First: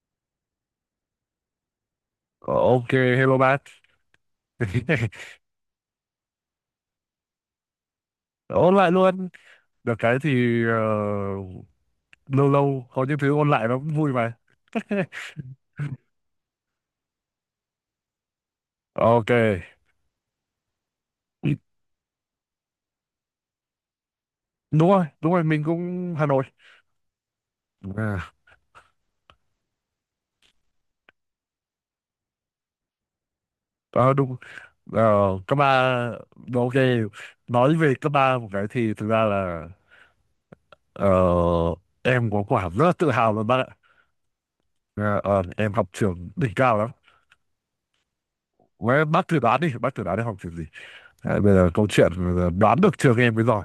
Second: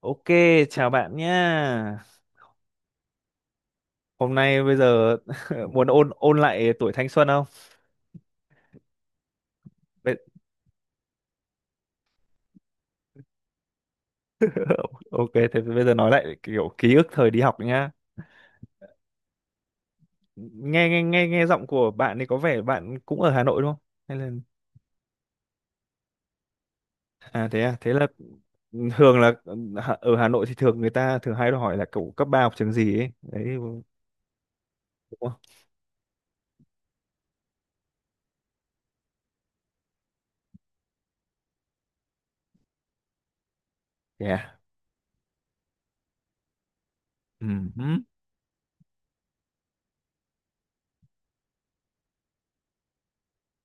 Ok, chào bạn nhá. Ok hello bạn. Hôm nay bây giờ muốn ôn ôn lại tuổi thanh xuân không? Ôn lại luôn. Được Bây- cái thì lâu lâu có những thứ ôn lại nó cũng vui mà. Ok, thế bây giờ nói lại kiểu ký ức thời đi học nhá. Ok. Nghe nghe nghe nghe giọng của bạn thì có vẻ bạn cũng ở Hà Nội đúng không? Hay là Đúng rồi, đúng rồi, mình cũng Hà Nội. À, thế là À, thường là Hà- ở Hà Nội thì thường người ta thường hay hỏi là cậu cấp ba học trường gì ấy. Đấy đúng ờ, đúng. ờ, không? cấp ba. Ok, nói về cấp ba một cái thì thực ra là ờ, em có quả rất là tự hào luôn bác ạ. Yeah. Ờ, em học trường đỉnh cao lắm. Với bác thử đoán đi, bác thử đoán đi học trường gì. À, bây giờ câu chuyện là đoán được trường em mới giỏi.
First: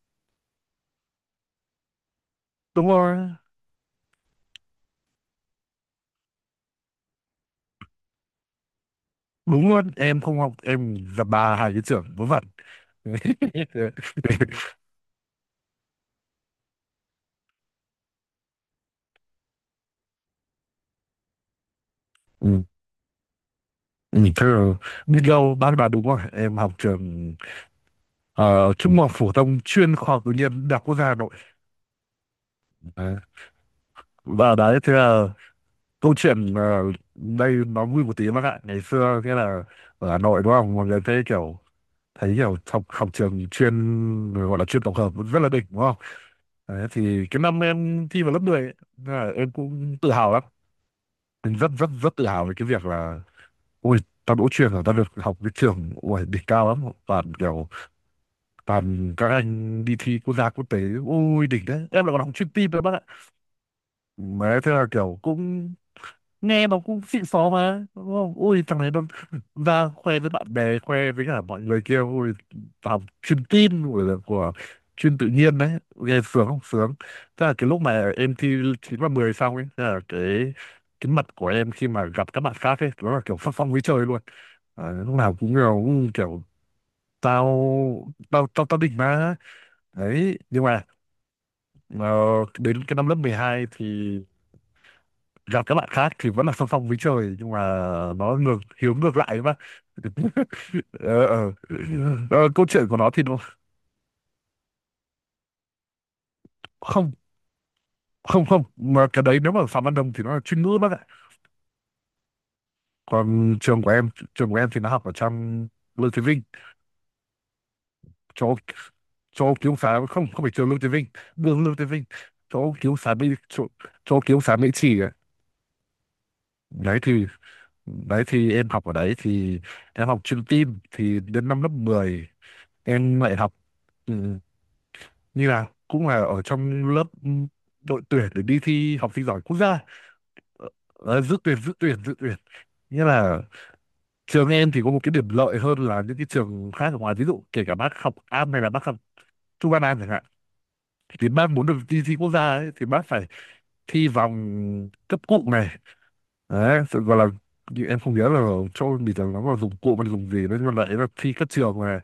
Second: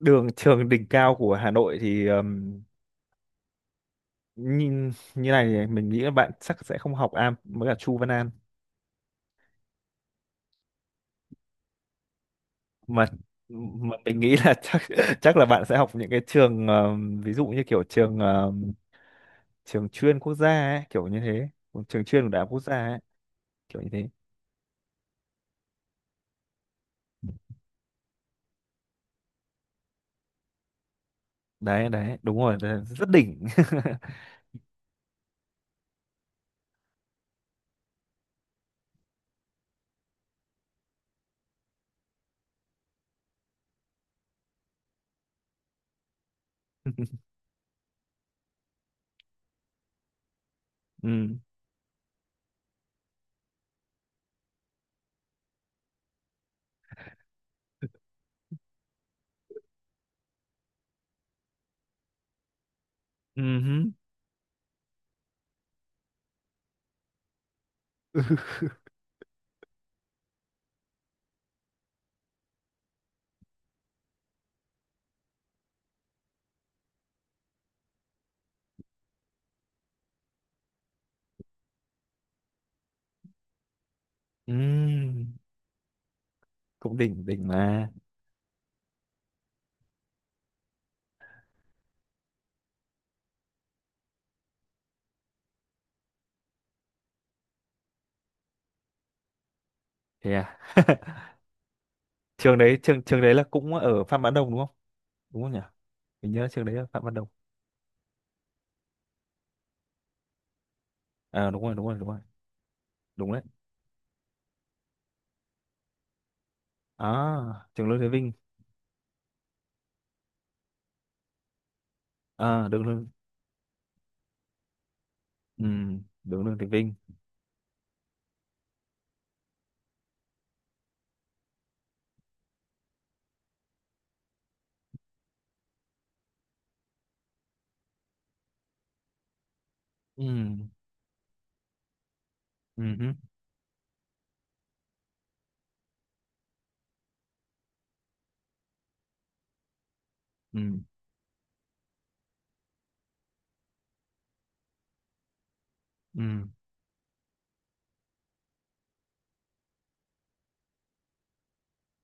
Đường trường đỉnh cao của Hà Nội thì Đúng rồi. nhìn như này thì mình nghĩ là bạn chắc sẽ không học Am với cả Chu Văn An Đúng luôn, em không học, em gặp bà hai cái trưởng vớ vẩn. mà mình nghĩ là chắc chắc là bạn sẽ học những cái trường ví dụ như kiểu trường trường chuyên quốc gia ấy, kiểu như thế trường chuyên của đại học quốc Ừ. gia ấy, kiểu như thế. Ừ, thế là biết đâu bác bà đúng rồi em học trường trung học phổ thông chuyên khoa học tự nhiên đại học quốc gia Hà Nội. Đấy đấy đúng rồi đấy, rất Đấy. đỉnh. Và đấy thế là câu chuyện đây nó vui một tí bác ạ. Ngày xưa thế là ở Hà Nội đúng không mọi người thấy kiểu, học học trường chuyên gọi là chuyên tổng hợp rất là đỉnh đúng không. Đấy, thì cái năm em thi vào lớp 10, ấy, thế là em cũng tự hào lắm. Ừ. Mình rất rất rất tự hào về cái việc là ôi tao đỗ chuyên rồi, tao được học cái trường ôi đỉnh cao lắm, toàn kiểu toàn các anh đi thi quốc gia quốc tế, ôi đỉnh đấy, em lại còn học chuyên tin đấy bác ạ. Ừ hứ. Mà thế là kiểu cũng nghe mà cũng xịn xó mà đúng không, ui thằng này nó ra khoe với bạn bè, khoe với cả mọi người kia, ui làm chuyên tin của chuyên tự nhiên đấy, nghe sướng không sướng. Thế là cái lúc mà em thi 9 và 10 xong ấy, thế là cái mặt của em khi mà gặp các bạn khác ấy nó là kiểu phát phong với trời luôn. Ừ, À, lúc nào cũng kiểu cũng đỉnh đỉnh mà. tao tao tao tao đỉnh mà. Đấy nhưng mà ờ, đến cái năm lớp 12 thì gặp các bạn khác thì vẫn là song song với trời nhưng mà nó ngược hiếu ngược lại mà. Thế à? Ờ, ờ. Ờ, Trường câu đấy, chuyện của trường nó trường thì đấy nó. là cũng ở Phạm Văn Đồng đúng không? Đúng không nhỉ? Mình nhớ trường đấy ở Phạm Văn Không, Đồng. không, không, mà cái đấy nếu mà Phạm Văn Đồng thì nó là chuyên ngữ bác ạ. À, đúng rồi. Đúng đấy. Còn trường của em, trường của em thì nó học ở trong Lương Thế Vinh, À, trường Lương Thế Vinh. chỗ chỗ ký túc xá. Không, không phải trường Lương Thế Vinh, đường Lương Thế Vinh, À, chỗ ký đường túc Lương. xá Mỹ, chỗ, chỗ ký túc xá Mỹ Trì ấy. Ừ, đường Lương Thế Vinh. Đấy thì, đấy thì em học ở đấy thì em học chuyên tin thì đến năm lớp 10 em lại học, ừ, như là cũng là ở trong lớp, ừ, đội tuyển để đi thi học sinh giỏi quốc gia. Ừ. Ờ, dự tuyển dự tuyển, Ừ nghĩa hứ. là trường em thì có một cái điểm lợi hơn là những cái trường khác ở ngoài, ví dụ kể cả bác học am hay là bác học trung văn an chẳng hạn, Ừ. thì bác muốn được đi thi quốc gia ấy, thì bác phải thi vòng cấp cụm này. Ừ. Đấy sự- gọi là, như em không nhớ là cho mình là nó là dùng cụm hay dùng gì đấy, nhưng mà lại là thi các trường này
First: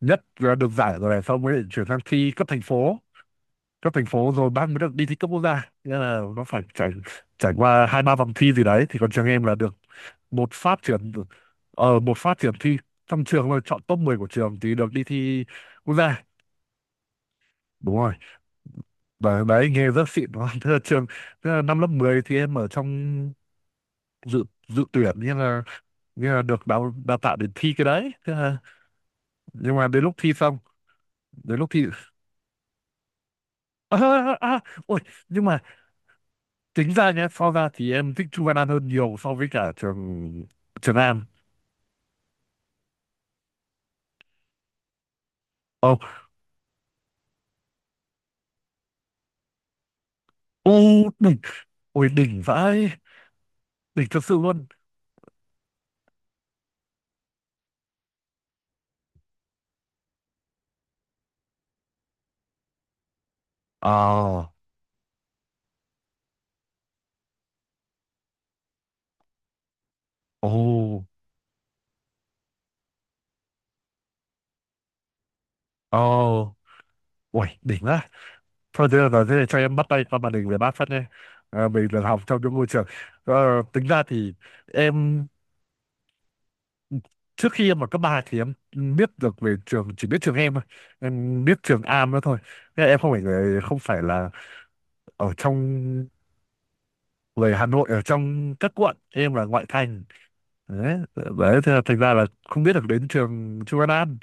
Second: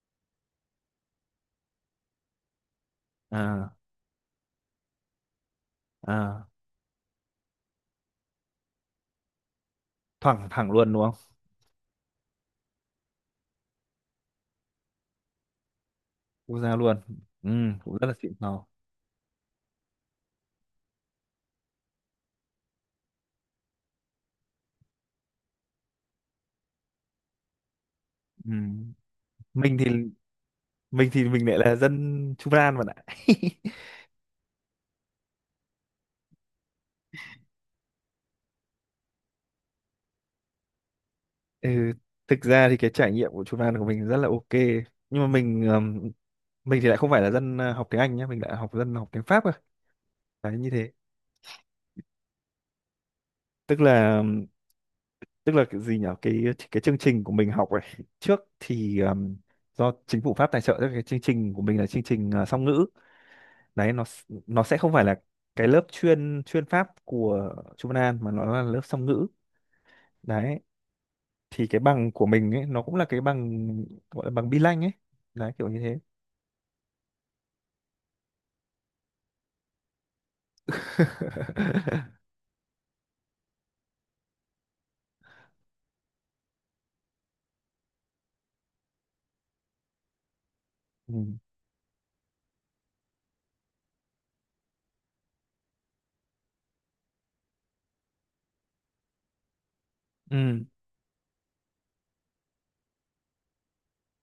nhất là được giải rồi này, xong mới chuyển sang thi cấp thành phố. À. Cấp thành phố rồi bạn mới được đi thi cấp quốc gia, nghĩa là nó À, phải trải, trải qua hai ba vòng thi gì đấy, thì còn trường em là được thẳng một thẳng phát luôn đúng triển, không? Một phát triển thi trong trường, là chọn top 10 của trường thì được đi thi quốc gia. Quốc gia luôn. Ừ, cũng Đúng rất là rồi. xịn sò. Đấy, đấy nghe rất xịn đúng không? Thế là trường, thế là năm lớp 10 thì em ở trong dự dự tuyển, nghĩa là, được đào đào tạo để thi cái đấy thế Ừ. là, nhưng mình thì mà đến lúc thi xong, mình thì mình lại đến lúc là thi. dân Chu Văn An bạn ạ. À, à, à, à, ôi. Nhưng mà tính ra nhé, so ra thì em thích Chu Văn An hơn nhiều so với cả trường Trường An. Ừ. Thực ra thì cái trải nghiệm của Chu Văn An của mình rất là ok, nhưng mà Ồ, mình thì lại không phải là dân học tiếng Anh nhé, mình lại học dân học tiếng Pháp cơ. Đấy như ô thế. đỉnh, ôi đỉnh vãi, Tức đỉnh là thật sự luôn. tức là cái gì nhỉ, cái chương trình của mình học ấy trước thì do chính phủ Pháp tài trợ cho cái chương trình của mình là chương trình song ngữ. Đấy nó s- À, nó sẽ không phải là cái lớp chuyên chuyên pháp của Trung Văn An mà nó là lớp song ngữ. Đấy ồ, thì cái bằng của mình ấy nó cũng là cái bằng, gọi là bằng bi lanh ấy, đấy kiểu như ồ, thế. ôi đỉnh quá. Thôi thế là thế này cho em bắt tay qua màn hình về bác phát nhé. À, mình được học trong những môi trường. Ờ, tính ra thì em trước khi em ở cấp 3 thì em biết được về trường chỉ biết trường em thôi, Ừ. em biết trường Am đó thôi. Thế là em không phải không phải là ở trong, về Hà Nội ở trong các quận, em là ngoại thành. Ừ. Đấy, đấy thế là thành ra là không biết được đến trường Chu Văn An.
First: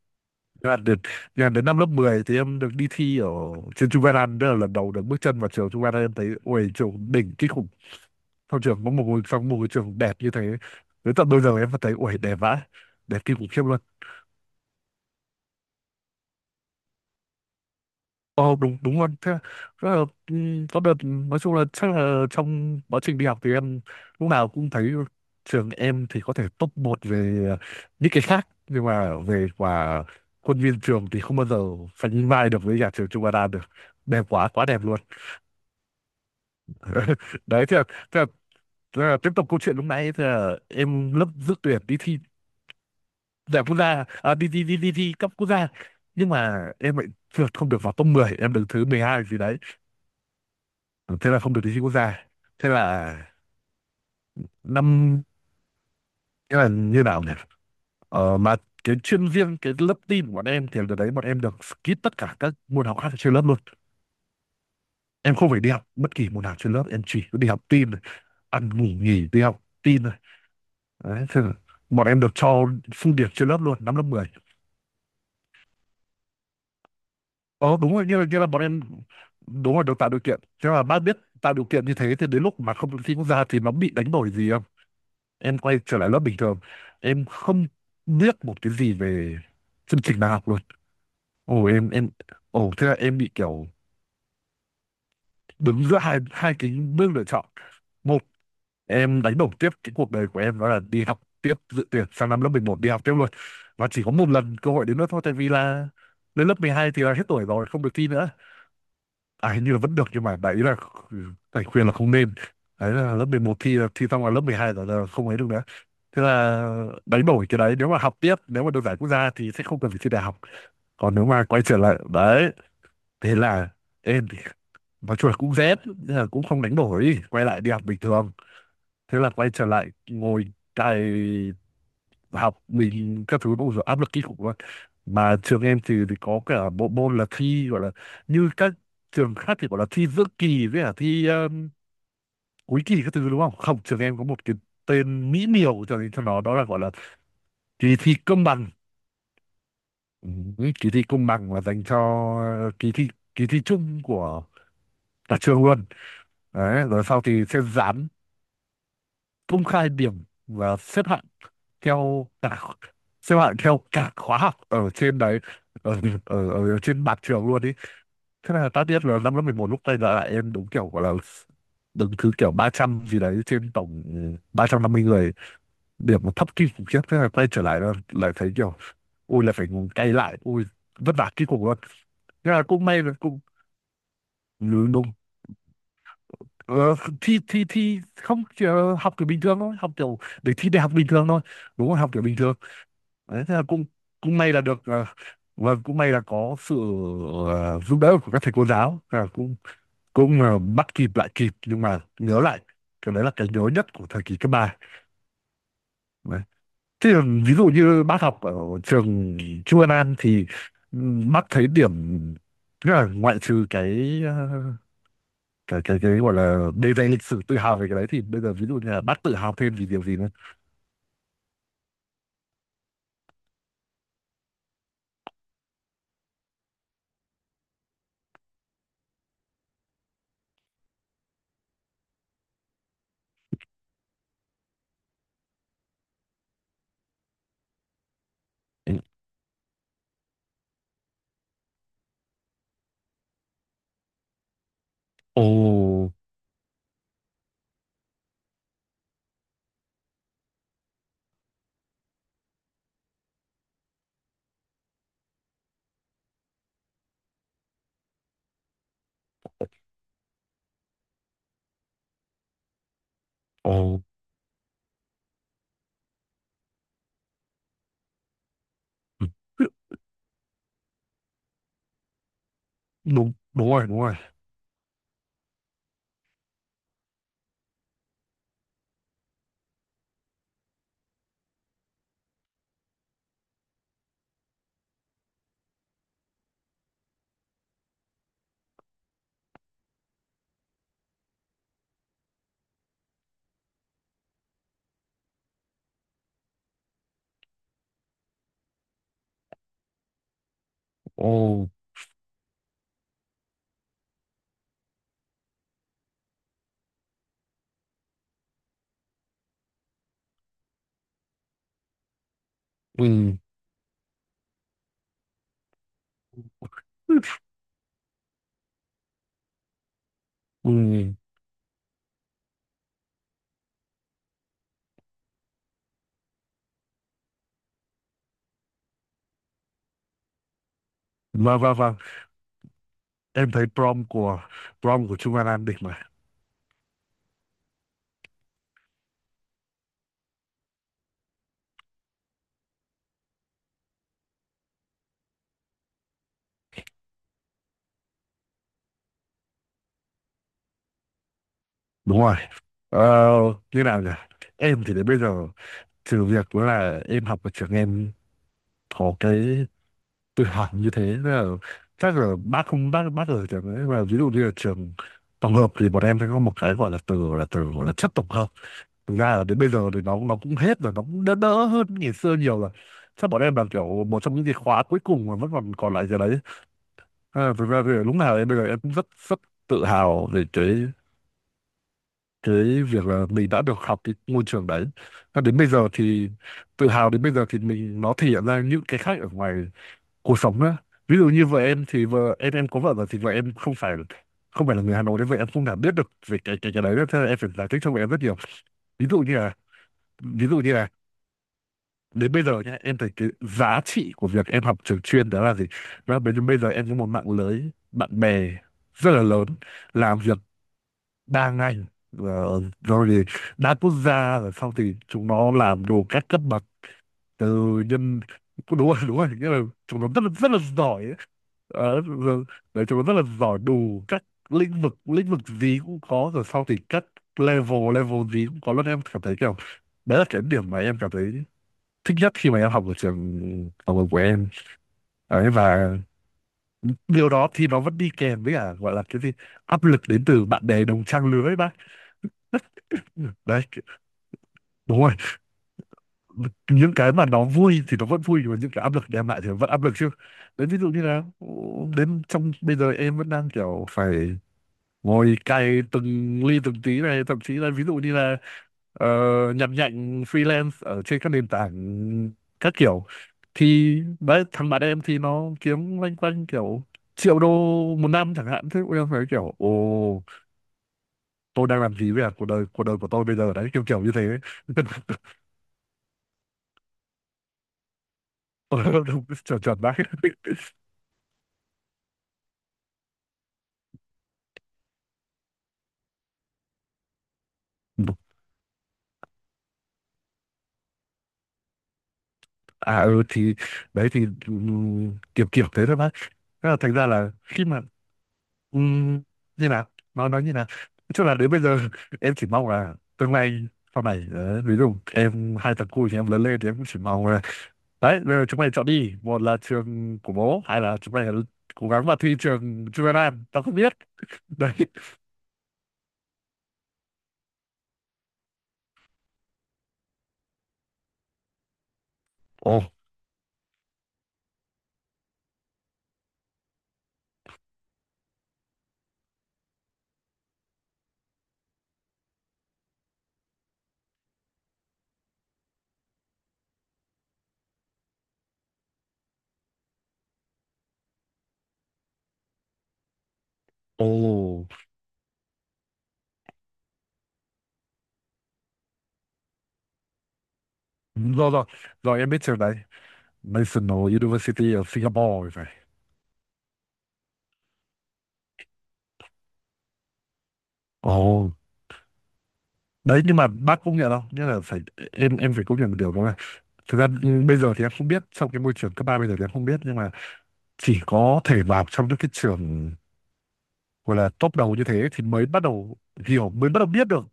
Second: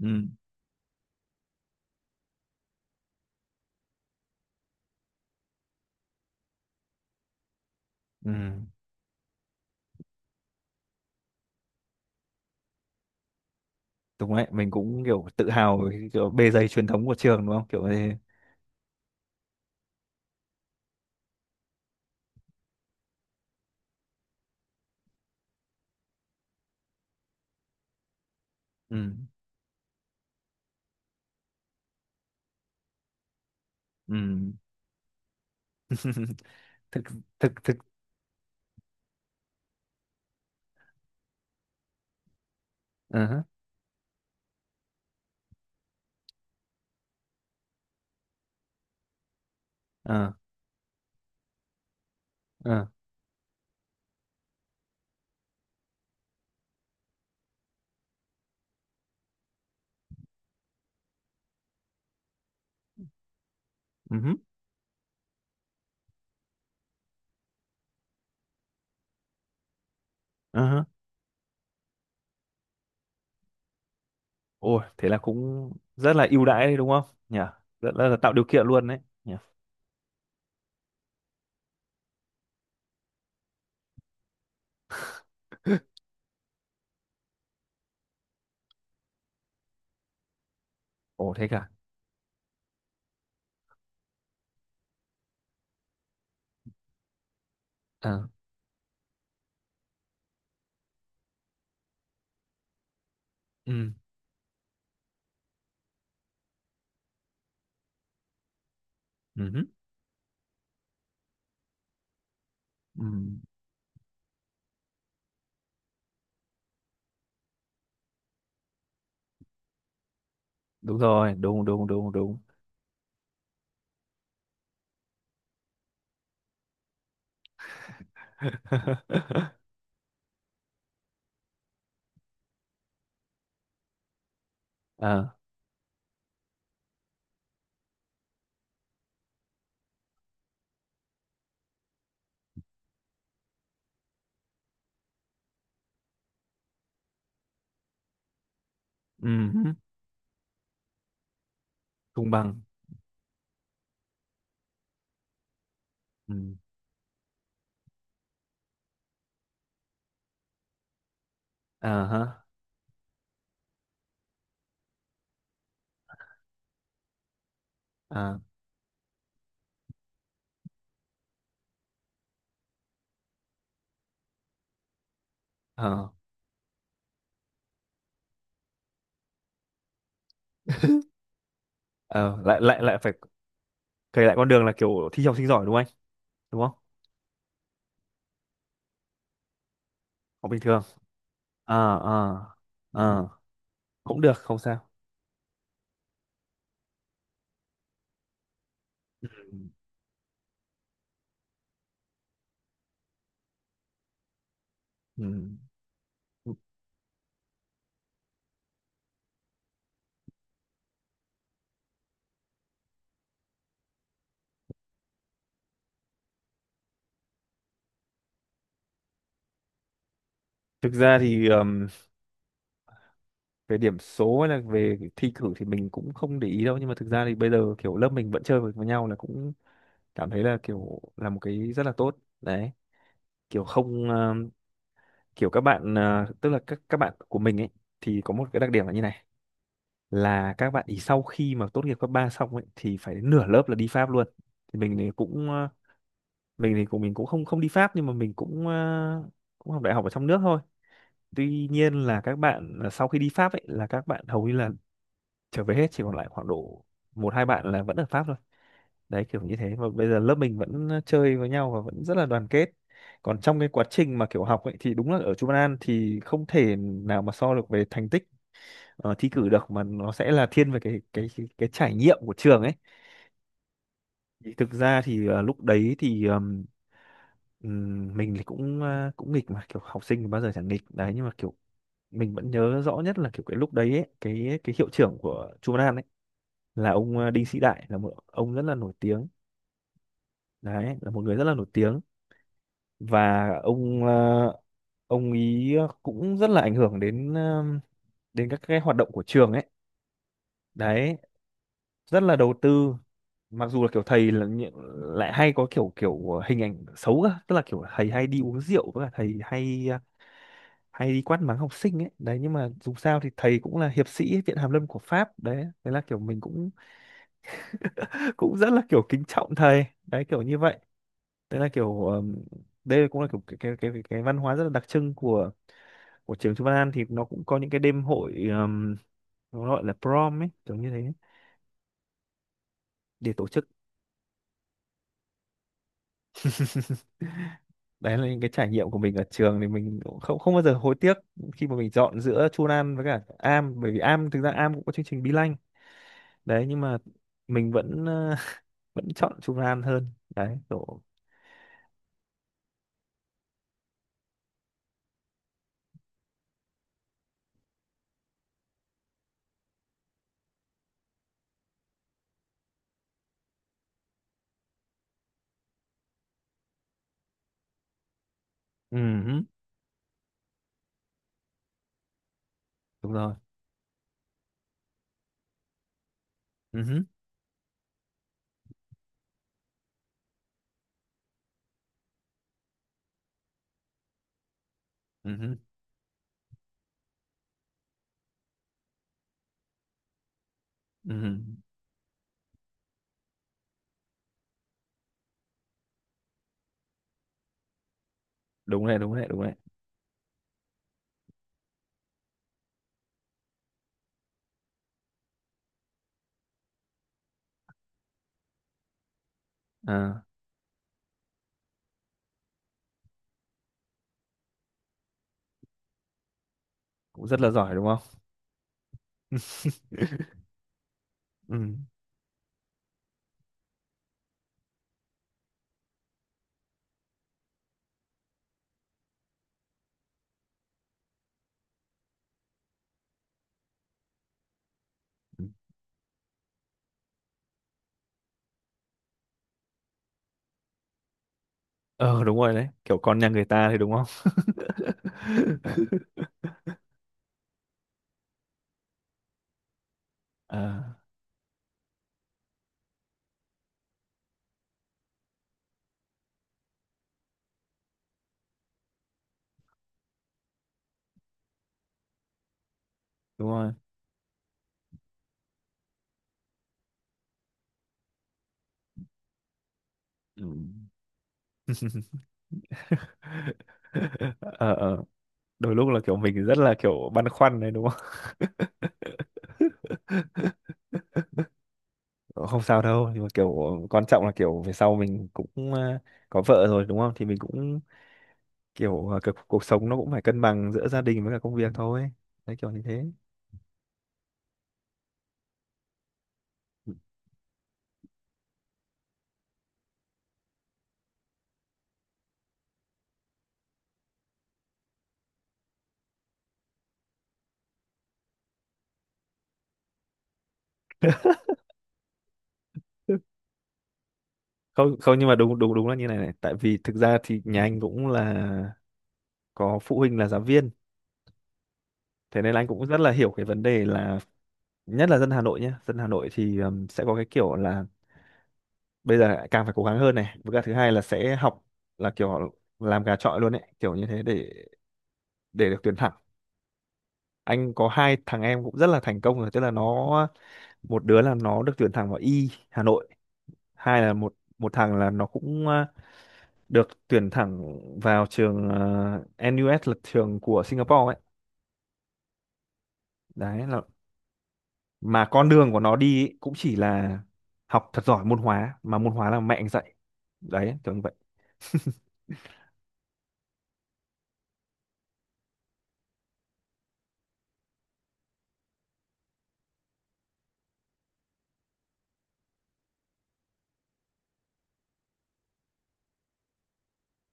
Ừ. Nhưng mà đến, nhưng mà đến năm lớp 10 thì em được đi thi ở trên Chu Văn An, đó là lần đầu được bước chân vào trường Chu Văn An, em thấy ui trường đỉnh kinh khủng. Ừ. Trong trường có một ngôi, trong một ngôi trường đẹp như thế, đến tận bây giờ em vẫn thấy ui đẹp vãi, đẹp kinh khủng khiếp luôn. Đúng đấy, mình cũng kiểu tự hào về cái kiểu bề dày truyền thống của trường đúng không, kiểu như thế. Ồ đúng, đúng luôn, thế là, rất là ừ, có đợt nói chung là chắc là trong quá trình đi học thì em lúc nào cũng thấy trường em thì có thể top một về những cái khác, nhưng Ừ. mà về quả khuôn viên trường thì không bao giờ sánh vai được với nhà trường Trung Hoa Đan được, Ừ. đẹp quá quá đẹp luôn. thực thực Đấy thực thế là, thế là, thế là tiếp tục câu chuyện lúc nãy, thế là em lớp dự tuyển đi thi Ờ hả. giải quốc gia. À, đi đi đi đi thi cấp quốc gia, nhưng mà em lại trượt, không được vào top 10, em đứng thứ 12 gì đấy, Ờ thế là không được đi thi quốc gia. Thế ờ. là năm, thế là như nào nhỉ, mà cái chuyên riêng cái lớp tin của bọn em thì đợt đấy bọn em được skip tất cả các môn học khác ở trên lớp luôn. Ừ hứ. Em không phải đi học bất kỳ môn nào trên lớp, em chỉ có đi học tin thôi, ăn ngủ nghỉ đi học tin thôi. Ờ hả. Đấy thế là bọn em được cho phương điểm trên lớp luôn năm lớp 10. Ôi, thế là cũng rất là ưu đãi đấy đúng không? Nhỉ? Ờ Rất đúng rồi là như là, tạo điều bọn kiện em luôn đấy. Nhỉ? đúng rồi được tạo điều kiện, thế mà bác biết tạo điều kiện như thế thì đến lúc mà không được thi quốc gia thì nó bị đánh đổi gì, em quay trở lại lớp bình thường, em không biết một cái gì về chương trình đại học luôn. Ồ thế Ồ cả. em, ồ thế là em bị kiểu đứng giữa hai hai cái bước lựa chọn. Một, À, em đánh đổi tiếp cái cuộc đời của em đó là đi học tiếp dự tuyển sang năm lớp 11 đi học tiếp luôn, và ừ, chỉ có một lần cơ hội đến nữa thôi tại vì là lên lớp 12 thì là hết tuổi rồi không được thi nữa. À, hình ừ, như là vẫn được nhưng mà đại ý là thầy khuyên là không nên. Đấy ừ, là lớp 11 thi là thi xong là lớp 12 rồi là không ấy được nữa, thế là đánh đổi cái đấy nếu mà học tiếp nếu mà được giải quốc gia thì sẽ không cần phải thi đại học. đúng Còn nếu rồi, mà quay đúng trở đúng lại đúng đúng. đấy, thế là em thì nói chung là cũng rét nhưng là cũng không đánh đổi, quay lại đi học bình thường. Thế là quay trở lại ngồi cày học mình các thứ nó cũng rồi áp lực kinh khủng luôn. À, Mà trường em thì có cả bộ môn là thi, gọi là như các trường khác thì gọi là thi giữa kỳ với cả thi cuối kỳ các thứ đúng không. Không, trường em có một cái tên mỹ miều cho nó, đó là gọi là kỳ thi công bằng. ừ, Ừ, kỳ thi công bằng là dành cho công bằng. Kỳ thi, kỳ thi chung của cả trường luôn. Ừ. Đấy rồi sau thì sẽ dán công khai điểm và xếp hạng À theo ha. cả, xếp hạng theo cả khóa học ở trên đấy, ở trên mặt trường luôn ý. À, Thế là tất nhiên là năm lớp 11 lúc đây là em đúng kiểu gọi là đứng thứ kiểu 300 gì đấy trên tổng ừ, 350 người, à, điểm thấp kinh khủng khiếp. Thế là quay trở lại là lại thấy kiểu ui là phải ngồi cày lại ui vất vả kinh khủng luôn. à, Nhưng lại mà lại cũng lại may là phải cũng kể lại con đường là đúng, kiểu đúng. thi học sinh giỏi đúng không anh? Đúng không? Ờ, thi thi thi không chỉ là học kiểu bình thường thôi, học kiểu Học để bình thi thường. đại học bình thường thôi. Đúng rồi. À. Học kiểu À. bình thường. À, Đấy, thế là cũng cũng được, cũng may không là được, sao. Và cũng may là có sự giúp đỡ của các thầy cô giáo. Thế là Ừ. cũng cũng ờ, bắt kịp, lại kịp, nhưng mà nhớ lại cái đấy là cái nhớ nhất của thời kỳ cấp ba Ừ. đấy. Thế là ví dụ như bác học ở trường Chu Văn An thì, bác thấy điểm, tức là ngoại trừ cái cái gọi là đề danh lịch sử, tự hào về cái đấy, thì bây giờ ví dụ như là bác tự hào thêm vì điều gì nữa? Thực ra thì về điểm số hay là về thi cử thì mình cũng không để ý đâu, nhưng mà thực ra thì bây giờ kiểu lớp mình vẫn chơi với nhau là cũng cảm thấy là kiểu là một cái rất là tốt đấy, kiểu không kiểu các bạn tức là các bạn của mình ấy thì có một cái đặc điểm là như này, là các bạn ý sau khi mà tốt nghiệp cấp 3 xong ấy thì phải đến nửa lớp là đi Pháp luôn. Thì mình thì Ồ, cũng mình thì của mình cũng không không đi Pháp, nhưng mà mình cũng cũng học đại học ở trong nước thôi. Tuy nhiên là các bạn sau khi đi Pháp ấy, là các bạn hầu như là trở về hết, chỉ còn lại khoảng độ một hai bạn là vẫn ở Pháp thôi. Đấy kiểu như thế, mà bây giờ lớp mình vẫn chơi với nhau và vẫn rất là đoàn kết. Còn trong cái ồ, quá trình mà kiểu học ấy thì đúng là ở Trung An thì không thể nào mà so được về thành tích thi cử được, mà nó sẽ là thiên về cái cái trải nghiệm của trường ấy. đúng đúng rồi, đúng rồi. Thì thực ra thì lúc đấy thì mình thì cũng cũng nghịch, mà kiểu học sinh thì bao giờ chẳng nghịch. Đấy nhưng mà kiểu mình vẫn nhớ rõ nhất là kiểu cái lúc đấy ấy, cái hiệu trưởng của Trung An ấy là ông Đinh Sĩ Đại, là một ông rất là nổi tiếng. Đấy là một người rất là nổi tiếng. Và ông ông ý cũng rất là ảnh hưởng đến đến các cái hoạt động của trường ấy. Đấy Ồ. rất là đầu tư. Mặc dù là kiểu thầy là nhị- lại hay có kiểu kiểu hình ảnh xấu cơ, tức là kiểu thầy hay đi uống rượu với cả thầy hay hay đi quát mắng học sinh ấy. Đấy nhưng mà dù sao thì Ừ, thầy cũng là hiệp sĩ viện hàn lâm của Pháp. Đấy thế là kiểu mình cũng cũng rất là kiểu kính trọng thầy đấy, kiểu như vậy. ừ. Đấy là kiểu đây cũng là kiểu cái văn hóa rất là đặc trưng của trường Chu Văn An. Thì nó cũng có những cái đêm hội nó gọi là prom ấy, kiểu như thế, Vâng, vâng, vâng. để tổ Em thấy chức. Prom của Trung Văn An đỉnh mà. Đấy là những cái trải nghiệm của mình ở trường thì mình cũng không không bao giờ hối tiếc khi mà mình chọn giữa Chu Văn An với cả Am, bởi vì Am thực ra Am cũng có chương trình Be Lanh. Đấy nhưng mà mình vẫn vẫn chọn Chu Văn An hơn đấy kiểu. Đúng rồi. Ờ, Như nào nhỉ? Em thì đến bây giờ, trừ việc đó là em học ở trường em có cái tự học như thế, nên là chắc là bác không bác bác ở trường ấy, mà ví dụ như là trường tổng hợp, thì bọn em sẽ có một cái gọi là từ gọi là chất tổng hợp. Ừ Thực ra hứ. là đến bây giờ thì nó cũng hết rồi, nó cũng đỡ, đỡ hơn ngày xưa nhiều rồi. Đúng Chắc rồi. bọn em là kiểu một trong những cái khóa cuối cùng mà vẫn còn còn lại giờ đấy. Ừ hứ. À, thực ra thì lúc nào em, bây giờ em cũng rất rất tự hào về cái việc là mình đã được học cái môi trường đấy. Ừ Và hứ. đến bây giờ thì, tự hào đến bây giờ thì mình, nó thể hiện ra những cái khác ở ngoài cuộc sống á. Ừ Ví dụ hứ. như vợ em, thì vợ em có vợ rồi, thì vợ em không phải, không phải là người Hà Nội đấy, vậy em không nào biết được về cái đấy nữa. Thế là em phải giải thích cho vợ em rất nhiều, đúng đấy ví đúng dụ đấy như đúng đấy là, ví dụ như là đến bây giờ nhá, em thấy cái giá trị của việc em học trường chuyên đó là gì, và là bây giờ em có một mạng lưới bạn bè rất là lớn, làm À, việc đa ngành, rồi thì đa quốc gia, rồi sau thì chúng nó làm đủ các cấp bậc, cũng rất là giỏi từ đúng không? nhân. Đúng rồi, đúng rồi, nghĩa là chúng nó rất là rất là giỏi ấy. Ừ. Ờ, rồi- Đấy, chúng nó rất là giỏi, đủ các lĩnh vực, lĩnh vực gì cũng có, rồi sau thì các level, level gì cũng có luôn. Em cảm thấy kiểu đấy là cái điểm mà em cảm thấy thích nhất khi mà em học ở trường học của em. Đấy, và điều đó thì nó vẫn đi kèm với cả gọi là cái gì, áp lực đến từ bạn bè đồng trang lứa ấy bác. Ờ đúng rồi đấy, kiểu con nhà người Đấy. ta thì đúng không? Đúng rồi, những cái mà nó vui thì nó vẫn vui, nhưng mà những cái áp lực đem lại thì nó vẫn áp lực chứ. Đấy, ví dụ À, như là đến trong bây giờ em vẫn đang kiểu phải ngồi cày từng ly từng tí này, thậm chí là ví dụ như là, ờ, nhặt nhạnh freelance ở trên các nền tảng các kiểu, đúng rồi. thì đấy, thằng bạn em thì nó kiếm loanh quanh kiểu triệu đô một năm chẳng hạn, thế bọn em phải kiểu, ồ, Ừ. tôi đang làm gì với cả cuộc đời của tôi bây giờ? Đấy, kiểu kiểu như thế. Ờ ờ. Đôi lúc là kiểu mình rất là kiểu băn khoăn đấy đúng không? Tôi chuẩn, chuẩn bác. Không sao đâu, nhưng mà kiểu quan trọng là kiểu về sau mình cũng có vợ rồi đúng không, thì mình cũng kiểu cuộc, cuộc sống nó cũng phải cân bằng giữa gia đình với cả công việc thôi. Đấy kiểu như À, thế. ừ thì đấy thì, kiểu kiểu thế thôi bác. Thế là Ừ. thành ra là khi mà, ừm, như nào, nó nói như nào, nói chung là đến bây giờ em chỉ mong là tương lai sau này, ví dụ em hai thằng cu thì em lớn lên, thì em cũng chỉ mong là, đấy, bây giờ chúng mày chọn đi, một là trường của bố, hay là chúng mày cố gắng vào thi trường chuyên, Nam tao không biết. Đấy. Không không, nhưng mà đúng đúng đúng là như này này, tại vì thực ra thì nhà anh cũng là có phụ huynh là giáo viên, thế nên là anh Ồ. cũng rất là hiểu cái vấn đề là, nhất là dân Hà Nội nhé, dân Hà Nội thì sẽ có cái kiểu là bây giờ càng phải cố gắng hơn này, với cả thứ hai là sẽ học là kiểu làm gà chọi luôn ấy, kiểu như thế để được tuyển thẳng. Anh có hai thằng em cũng rất là thành công rồi, tức là nó một đứa là nó được tuyển thẳng vào Y Hà Nội, hai Ồ. là một một thằng là nó cũng được tuyển thẳng vào trường NUS là trường của Singapore ấy. Rồi, rồi, rồi, em biết trường đấy. Đấy là National University of mà Singapore con rồi phải. đường của nó đi ấy, cũng chỉ là học thật giỏi môn hóa, mà môn hóa là mẹ anh dạy. Đấy kiểu như vậy. Ồ. Đấy nhưng mà bác cũng nhận đâu, nghĩa là phải, em phải công nhận một điều đó là, thực ra ừ, bây giờ thì em không biết trong cái môi trường cấp ba bây giờ thì em không biết, nhưng mà chỉ có thể vào trong những cái trường gọi là top đầu như thế thì mới bắt đầu hiểu, mới bắt đầu biết được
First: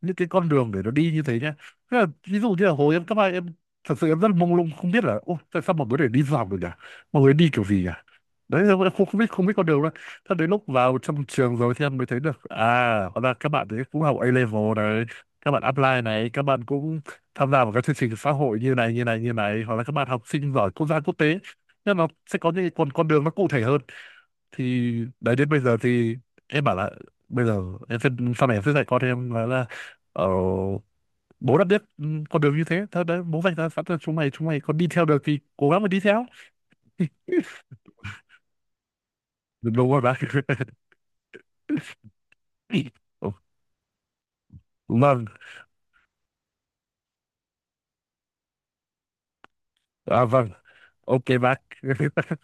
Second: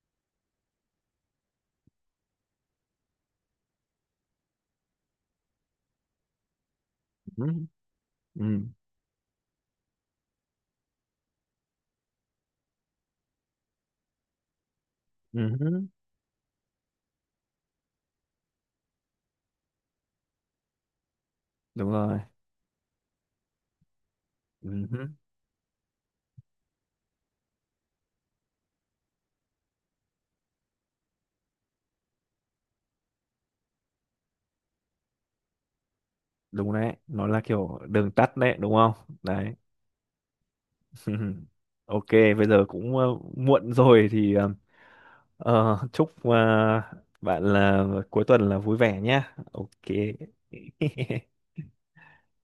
những cái con đường để nó đi như thế nhá. Thế là, ví dụ như là hồi em cấp hai, em thật sự em rất mông lung, không biết là, ô, tại sao mọi người để đi dọc được nhỉ, mọi người Ừ. đi kiểu gì nhỉ? Ừ. Đấy, em không biết con đường đâu. Thế đến lúc vào trong trường rồi thì em mới thấy được, à, hóa ra các bạn đấy cũng học A level này, các bạn Ừ. apply này, các bạn cũng tham gia vào các chương trình xã hội như này, như này, như này, hoặc là các bạn học sinh giỏi quốc gia, quốc tế, Đúng nên nó rồi. sẽ có những con đường nó cụ thể hơn thì. Ừ. Đấy, đến bây giờ thì em bảo là, bây giờ em sẽ, sau này em sẽ dạy con em ờ, bố đã biết, ừ, con đường như thế thôi đấy, bố vạch ra sẵn cho chúng mày, chúng mày còn đi theo được thì cố gắng mà đi theo. Đúng đấy, nó là kiểu đường tắt đấy đúng không? Đấy. Đúng rồi bác. Ok, bây giờ cũng Ồ, muộn rồi thì vâng. Chúc bạn là cuối tuần là vui vẻ nhá. Ok. À, vâng, ok bác.